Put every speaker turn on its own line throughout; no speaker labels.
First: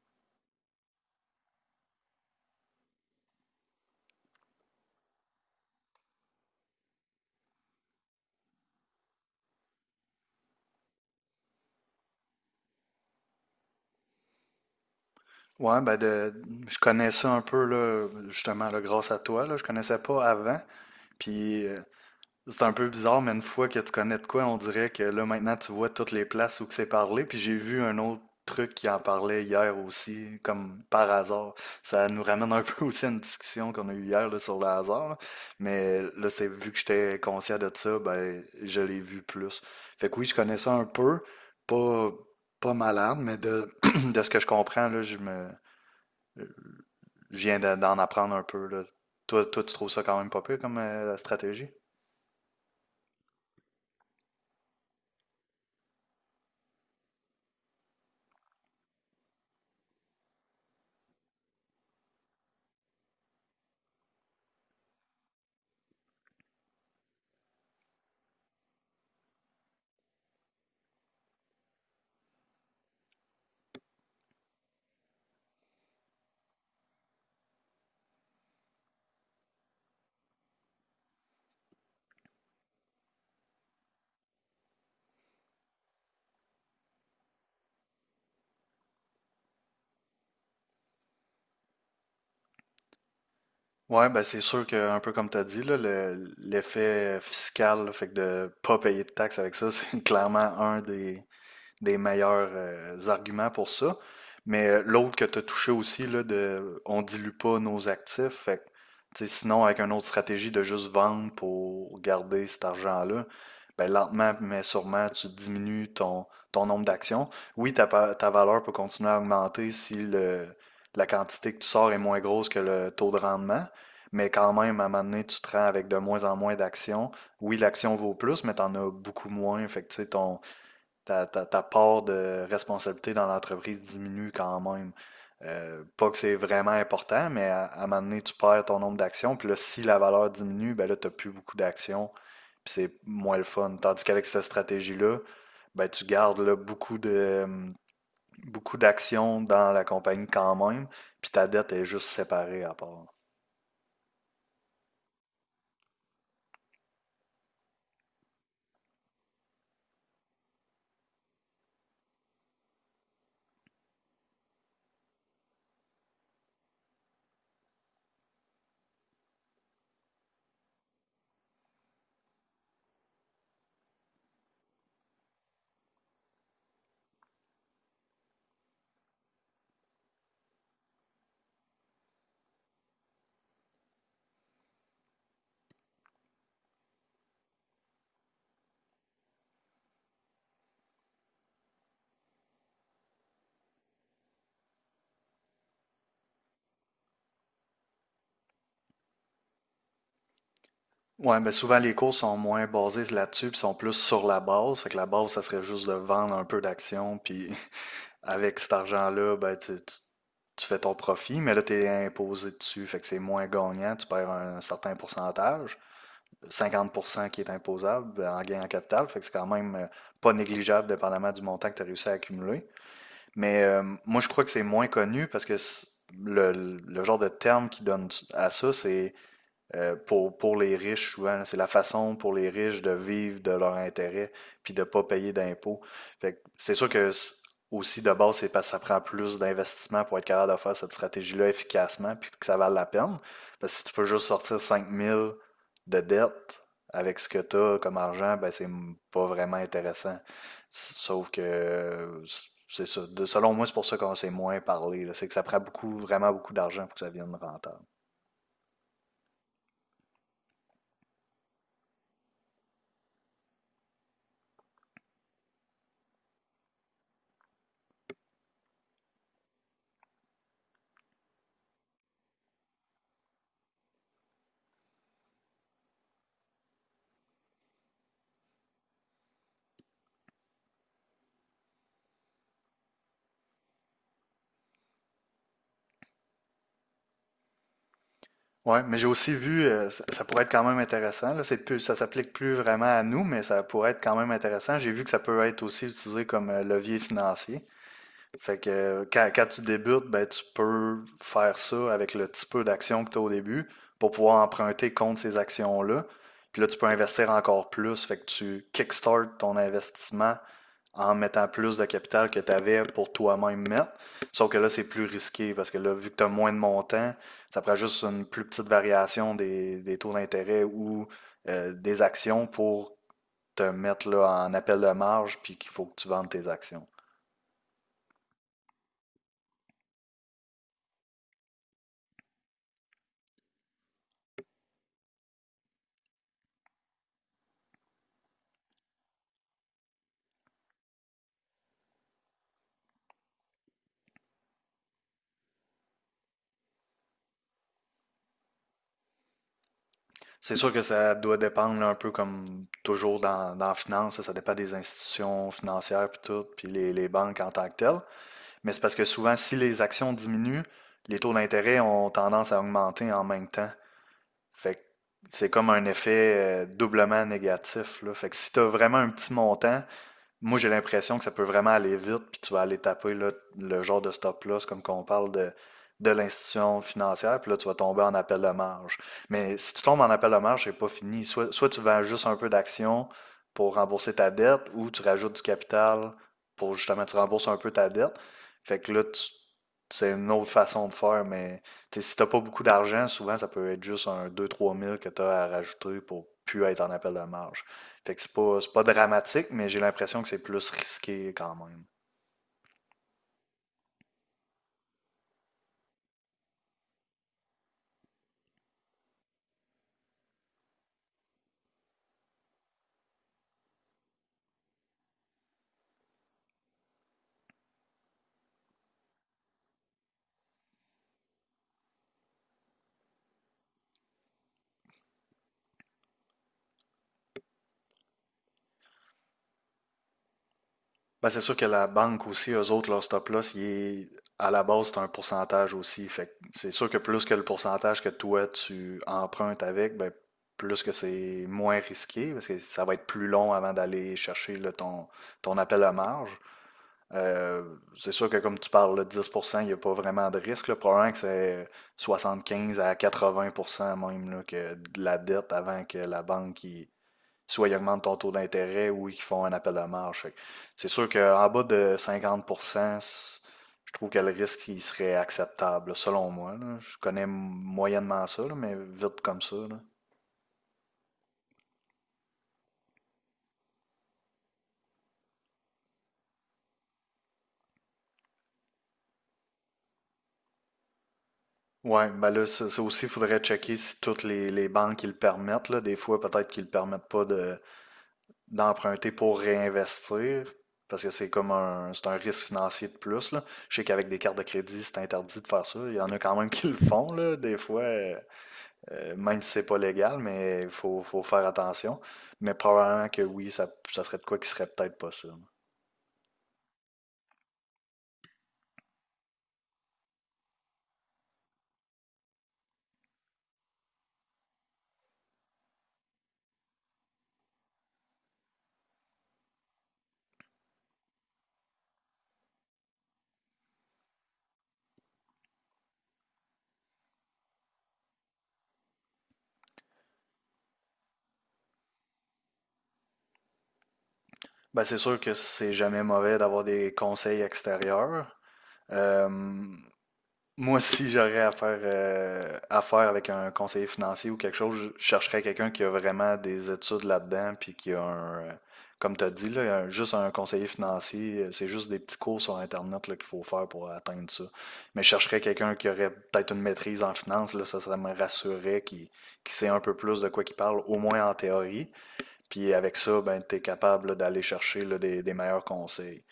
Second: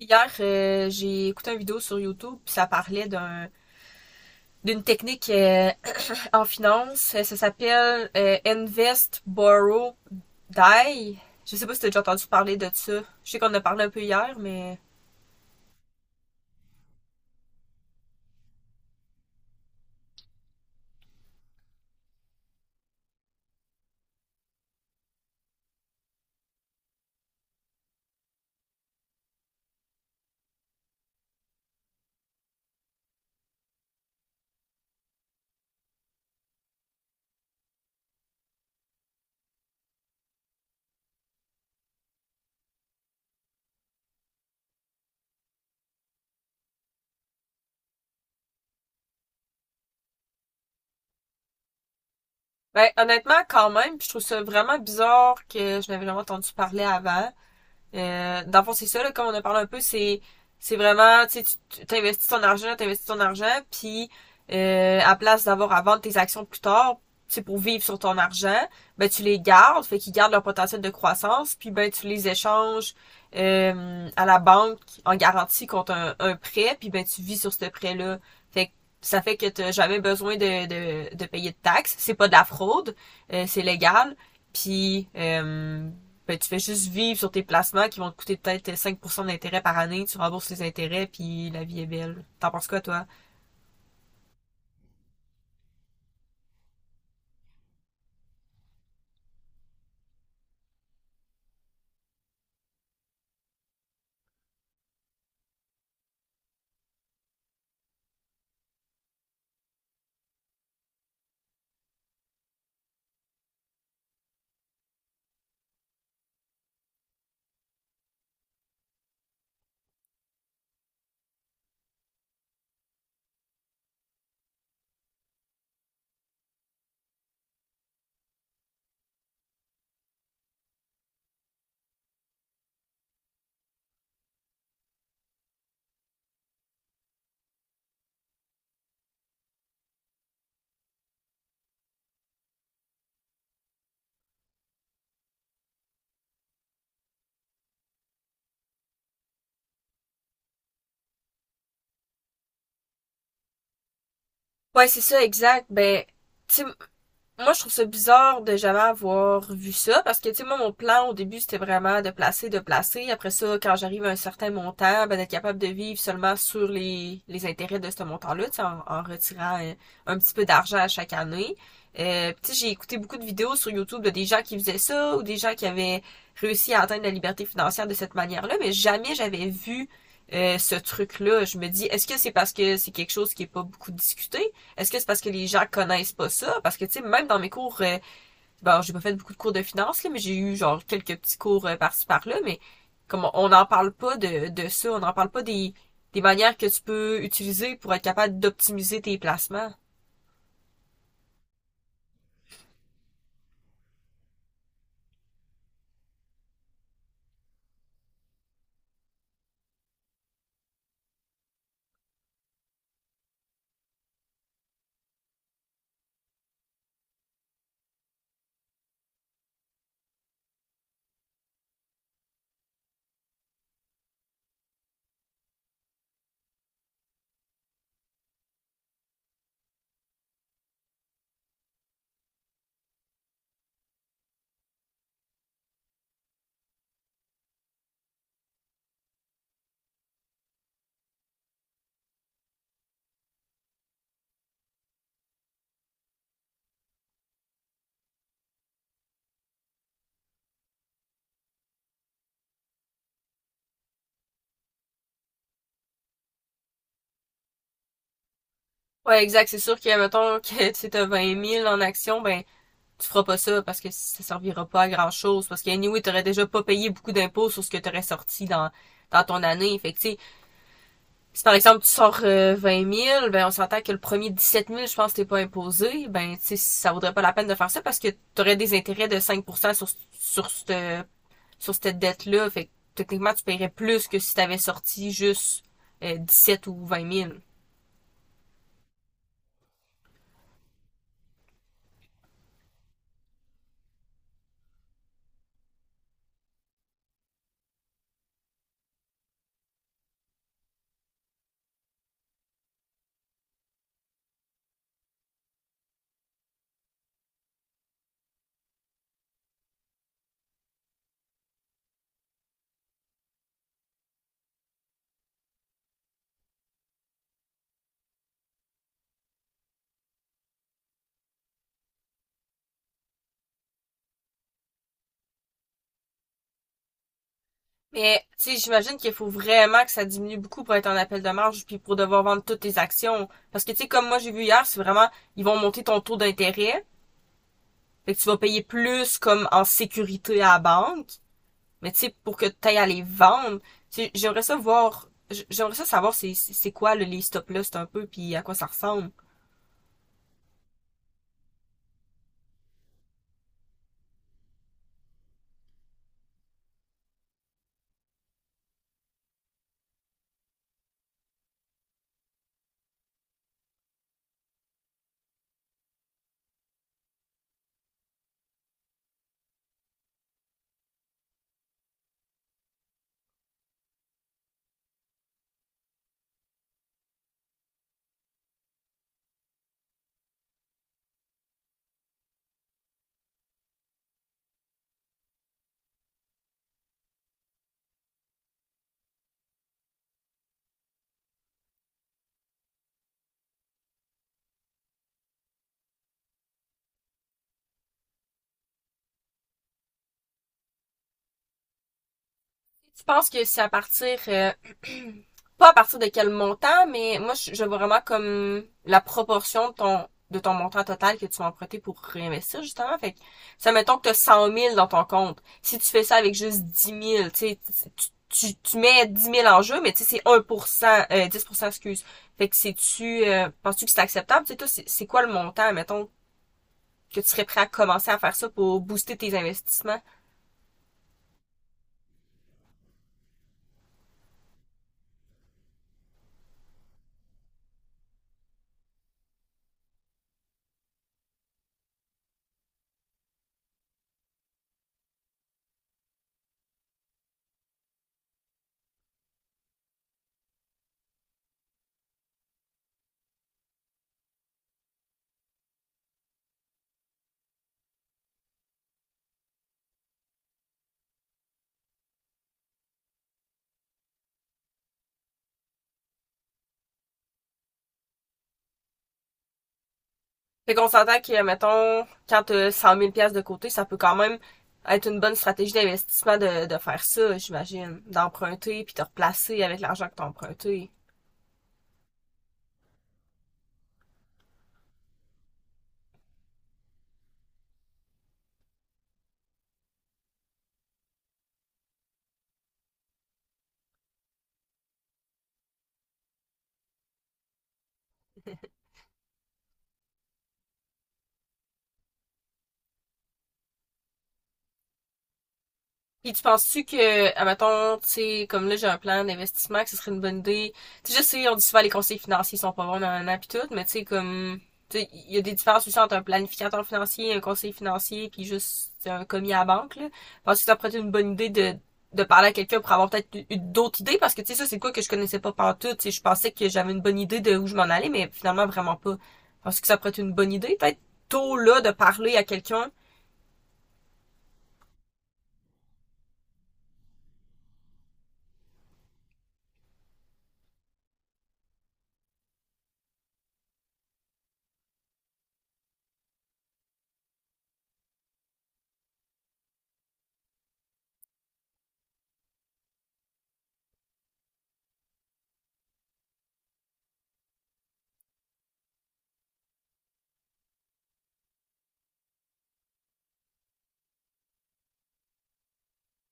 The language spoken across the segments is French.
Hier, j'ai écouté une vidéo sur YouTube, puis ça parlait d'une technique en finance. Ça s'appelle Invest, Borrow, Die. Je sais pas si t'as déjà entendu parler de ça. Je sais qu'on en a parlé un peu hier, mais
Ouais, ben de, je connais ça un peu là, justement là, grâce à toi là, je connaissais pas avant. Puis c'est un peu bizarre, mais une fois que tu connais de quoi, on dirait que là maintenant tu vois toutes les places où que c'est parlé. Puis j'ai vu un autre truc qui en parlait hier aussi, comme par hasard. Ça nous ramène un peu aussi à une discussion qu'on a eue hier là, sur le hasard. Là. Mais là, c'est vu que j'étais conscient de ça, ben je l'ai vu plus. Fait que oui, je connais ça un peu, pas pas malade, mais de de ce que je comprends là, je viens d'en apprendre un peu, là. Toi, tu trouves ça quand même pas pire comme stratégie?
ben, honnêtement, quand même, puis je trouve ça vraiment bizarre que je n'avais jamais entendu parler avant. Dans le fond, c'est ça, là, comme on a parlé un peu, c'est vraiment, tu sais, tu investis ton argent, puis à place d'avoir à vendre tes actions plus tard, c'est pour vivre sur ton argent, ben tu les gardes, fait qu'ils gardent leur potentiel de croissance, puis ben tu les échanges à la banque en garantie contre un prêt, puis ben tu vis sur ce prêt-là. Fait que ça fait que t'as jamais besoin de payer de taxes. C'est pas de la fraude, c'est légal. Puis ben, tu fais juste vivre sur tes placements qui vont te coûter peut-être 5% d'intérêt par année, tu rembourses les intérêts, puis la vie est belle. T'en penses quoi, toi?
Ouais, ben c'est sûr que, un peu comme tu as dit, là, l'effet fiscal, là, fait que de pas payer de taxes avec ça, c'est clairement un des meilleurs arguments pour ça. Mais l'autre que tu as touché aussi, là, de on dilue pas nos actifs, fait que, tu sais, sinon, avec une autre stratégie de juste vendre pour garder cet argent-là, ben, lentement, mais sûrement, tu diminues ton, ton nombre d'actions. Oui, ta valeur peut continuer à augmenter si la quantité que tu sors est moins grosse que le taux de rendement, mais quand même, à un moment donné, tu te rends avec de moins en moins d'actions. Oui, l'action vaut plus, mais tu en as beaucoup moins. Fait que, tu sais, ton, ta part de responsabilité dans l'entreprise diminue quand même. Pas que c'est vraiment important, mais à un moment donné, tu perds ton nombre d'actions. Puis là, si la valeur diminue, ben là, tu n'as plus beaucoup d'actions. Puis c'est moins le fun. Tandis qu'avec cette stratégie-là, ben, tu gardes là, beaucoup de, beaucoup d'actions dans la compagnie quand même. Puis ta dette est juste séparée à part.
Ouais, c'est ça, exact. Ben, tu sais, moi, je trouve ça bizarre de jamais avoir vu ça parce que, tu sais, moi, mon plan au début, c'était vraiment de placer, de placer. Après ça, quand j'arrive à un certain montant, ben, d'être capable de vivre seulement sur les intérêts de ce montant-là, tu sais, en retirant un petit peu d'argent à chaque année. Tu sais, j'ai écouté beaucoup de vidéos sur YouTube de des gens qui faisaient ça ou des gens qui avaient réussi à atteindre la liberté financière de cette manière-là, mais jamais j'avais vu ce truc-là. Je me dis, est-ce que c'est parce que c'est quelque chose qui est pas beaucoup discuté? Est-ce que c'est parce que les gens connaissent pas ça? Parce que, tu sais, même dans mes cours, bon, j'ai pas fait beaucoup de cours de finance, là, mais j'ai eu, genre, quelques petits cours par-ci, par-là, mais comme on n'en parle pas de ça, on n'en parle pas des manières que tu peux utiliser pour être capable d'optimiser tes placements.
Ouais, ben souvent les cours sont moins basés là-dessus, puis sont plus sur la base. Fait que la base, ça serait juste de vendre un peu d'actions, puis avec cet argent-là, ben, tu fais ton profit, mais là, tu es imposé dessus, fait que c'est moins gagnant, tu perds un certain pourcentage. 50% qui est imposable ben, en gain en capital, fait que c'est quand même pas négligeable dépendamment du montant que tu as réussi à accumuler. Mais moi, je crois que c'est moins connu parce que le, le genre de terme qu'ils donnent à ça, c'est pour les riches, souvent, c'est la façon pour les riches de vivre de leur intérêt puis de ne pas payer d'impôts. Fait que c'est sûr que aussi de base, c'est parce que ça prend plus d'investissement pour être capable de faire cette stratégie-là efficacement puis que ça vale la peine. Parce que si tu peux juste sortir 5000 de dette avec ce que tu as comme argent, ben c'est pas vraiment intéressant. Sauf que c'est ça. Selon moi, c'est pour ça qu'on s'est moins parlé. Là. C'est que ça prend beaucoup, vraiment beaucoup d'argent pour que ça vienne rentable.
Ouais, exact. C'est sûr que, mettons, que tu as 20 000 en action, ben, tu feras pas ça parce que ça servira pas à grand chose. Parce que, anyway, t'aurais déjà pas payé beaucoup d'impôts sur ce que t'aurais sorti dans ton année. Fait que, tu sais, si par exemple tu sors 20 000, ben on s'entend que le premier 17 000, je pense que t'es pas imposé, ben tu sais, ça vaudrait pas la peine de faire ça parce que t'aurais des intérêts de 5 sur, sur cette, sur cette dette-là. Fait que techniquement, tu paierais plus que si t'avais sorti juste 17 ou 20 000.
Ouais, mais j'ai aussi vu, ça, ça pourrait être quand même intéressant. Là, c'est plus, ça s'applique plus vraiment à nous, mais ça pourrait être quand même intéressant. J'ai vu que ça peut être aussi utilisé comme levier financier. Fait que quand tu débutes, ben, tu peux faire ça avec le petit peu d'action que tu as au début pour pouvoir emprunter contre ces actions-là. Puis là, tu peux investir encore plus. Fait que tu kickstart ton investissement en mettant plus de capital que tu avais pour toi-même mettre. Sauf que là, c'est plus risqué parce que là, vu que tu as moins de montants, ça prend juste une plus petite variation des taux d'intérêt ou des actions pour te mettre là, en appel de marge puis qu'il faut que tu vendes tes actions.
Mais tu sais, j'imagine qu'il faut vraiment que ça diminue beaucoup pour être en appel de marge puis pour devoir vendre toutes tes actions. Parce que tu sais, comme moi j'ai vu hier, c'est vraiment ils vont monter ton taux d'intérêt. Fait que tu vas payer plus comme en sécurité à la banque. Mais tu sais, pour que tu ailles à les vendre, tu sais, j'aimerais ça voir, j'aimerais ça savoir c'est quoi les stocks là, c'est un peu, puis à quoi ça ressemble.
C'est sûr que ça doit dépendre là, un peu comme toujours dans, dans la finance, ça dépend des institutions financières puis tout, puis les banques en tant que telles. Mais c'est parce que souvent, si les actions diminuent, les taux d'intérêt ont tendance à augmenter en même temps. Fait que c'est comme un effet doublement négatif, là. Fait que si tu as vraiment un petit montant, moi, j'ai l'impression que ça peut vraiment aller vite, puis tu vas aller taper là, le genre de stop-loss, comme qu'on parle de l'institution financière, puis là, tu vas tomber en appel de marge. Mais si tu tombes en appel de marge, c'est pas fini. Soit tu vends juste un peu d'action pour rembourser ta dette, ou tu rajoutes du capital pour justement, tu rembourses un peu ta dette. Fait que là, c'est une autre façon de faire, mais tu sais, si t'as pas beaucoup d'argent, souvent, ça peut être juste un deux trois mille que tu as à rajouter pour plus être en appel de marge. Fait que c'est pas dramatique, mais j'ai l'impression que c'est plus risqué quand même.
Tu penses que c'est à partir, pas à partir de quel montant, mais moi, je vois vraiment comme la proportion de ton, montant total que tu vas emprunter pour réinvestir, justement. Fait que, ça mettons que tu as 100 000 dans ton compte. Si tu fais ça avec juste 10 000, tu sais, tu mets 10 000 en jeu, mais tu sais, c'est 1%, 10% excuse. Fait que c'est-tu, penses-tu que c'est acceptable? Tu sais, toi, c'est quoi le montant, mettons, que tu serais prêt à commencer à faire ça pour booster tes investissements?
Ben, c'est sûr que la banque aussi, eux autres, leur stop-loss, à la base, c'est un pourcentage aussi. Fait que c'est sûr que plus que le pourcentage que toi, tu empruntes avec, ben, plus que c'est moins risqué, parce que ça va être plus long avant d'aller chercher là, ton, ton appel à marge. Euh, c'est sûr que comme tu parles, le 10% il n'y a pas vraiment de risque. Là. Probablement que c'est 75 à 80% même là, que de la dette avant que la banque... soit ils augmentent ton taux d'intérêt ou ils font un appel de marge. Fait que c'est sûr qu'en bas de 50%, je trouve que le risque il serait acceptable, là, selon moi. Là. Je connais moyennement ça, là, mais vite comme ça. Là.
Fait qu'on s'entend que, mettons, quand t'as 100 000 pièces de côté, ça peut quand même être une bonne stratégie d'investissement de faire ça, j'imagine. D'emprunter puis de replacer avec l'argent que t'as emprunté.
Ouais, ben là, ça aussi, il faudrait checker si toutes les banques qui le permettent, là. Des fois, peut-être qu'ils ne le permettent pas de, d'emprunter pour réinvestir, parce que c'est comme un, c'est un risque financier de plus, là. Je sais qu'avec des cartes de crédit, c'est interdit de faire ça. Il y en a quand même qui le font, là, des fois. Même si c'est pas légal, mais il faut, faut faire attention. Mais probablement que oui, ça serait de quoi qui serait peut-être possible.
Puis tu penses-tu que, admettons, tu sais, comme là j'ai un plan d'investissement, que ce serait une bonne idée. Tu sais, je sais, on dit souvent les conseillers financiers sont pas bons, nanana, pis tout, mais tu sais, comme, tu sais, il y a des différences aussi entre un planificateur financier, un conseiller financier, puis juste un commis à la banque, là. Penses-tu que ça pourrait être une bonne idée de parler à quelqu'un pour avoir peut-être eu d'autres idées? Parce que, tu sais, ça, c'est quoi que je connaissais pas partout, tu sais, je pensais que j'avais une bonne idée de où je m'en allais, mais finalement, vraiment pas. Penses-tu que ça pourrait être une bonne idée, peut-être, tôt là, de parler à quelqu'un?
Ben, c'est sûr que c'est jamais mauvais d'avoir des conseils extérieurs. Euh, Moi, si j'aurais affaire avec un conseiller financier ou quelque chose, je chercherais quelqu'un qui a vraiment des études là-dedans, puis qui a un, comme tu as dit, là, juste un conseiller financier, c'est juste des petits cours sur Internet là, qu'il faut faire pour atteindre ça. Mais je chercherais quelqu'un qui aurait peut-être une maîtrise en finance, là, ça me rassurerait, qui sait un peu plus de quoi qu'il parle, au moins en théorie. Puis avec ça, ben, tu es capable là, d'aller chercher là, des meilleurs conseils.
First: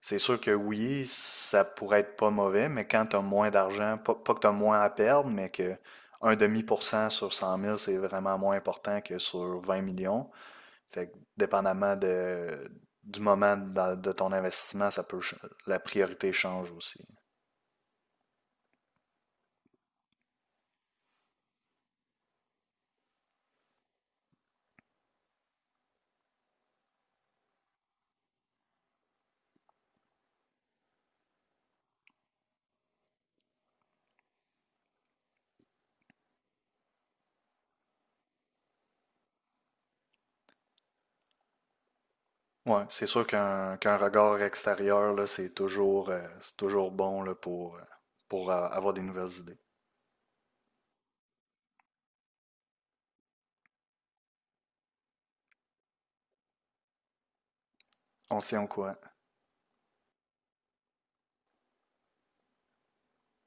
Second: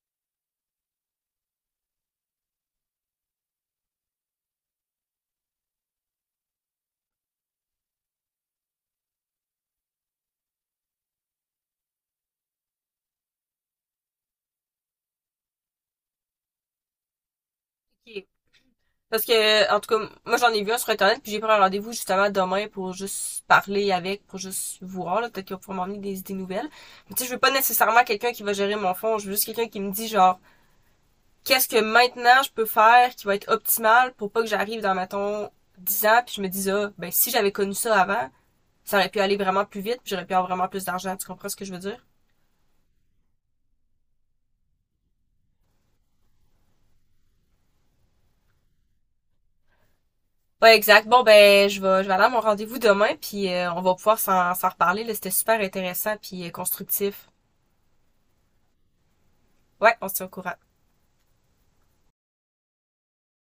C'est sûr que oui, ça pourrait être pas mauvais, mais quand tu as moins d'argent, pas, pas que tu as moins à perdre, mais que un demi pour cent sur 100 000 c'est vraiment moins important que sur 20 millions. Fait que dépendamment de, ton investissement, ça peut, la priorité change aussi.
Ok, parce que, en tout cas, moi j'en ai vu un sur Internet, puis j'ai pris un rendez-vous justement demain pour juste parler avec, pour juste voir, là, peut-être qu'ils vont pouvoir m'emmener des idées nouvelles. Mais tu sais, je veux pas nécessairement quelqu'un qui va gérer mon fonds, je veux juste quelqu'un qui me dit genre, qu'est-ce que maintenant je peux faire qui va être optimal pour pas que j'arrive dans, mettons, 10 ans, puis je me dise, ah, ben si j'avais connu ça avant, ça aurait pu aller vraiment plus vite, puis j'aurais pu avoir vraiment plus d'argent, tu comprends ce que je veux dire?
Ouais, c'est sûr qu'un qu'un regard extérieur, là, c'est toujours bon là, pour avoir des nouvelles idées.
Ouais, exact. Bon, ben, je vais aller à mon rendez-vous demain, puis on va pouvoir s'en reparler, là, c'était super intéressant, puis constructif.
On s'y en courant.
Ouais, on se tient au courant.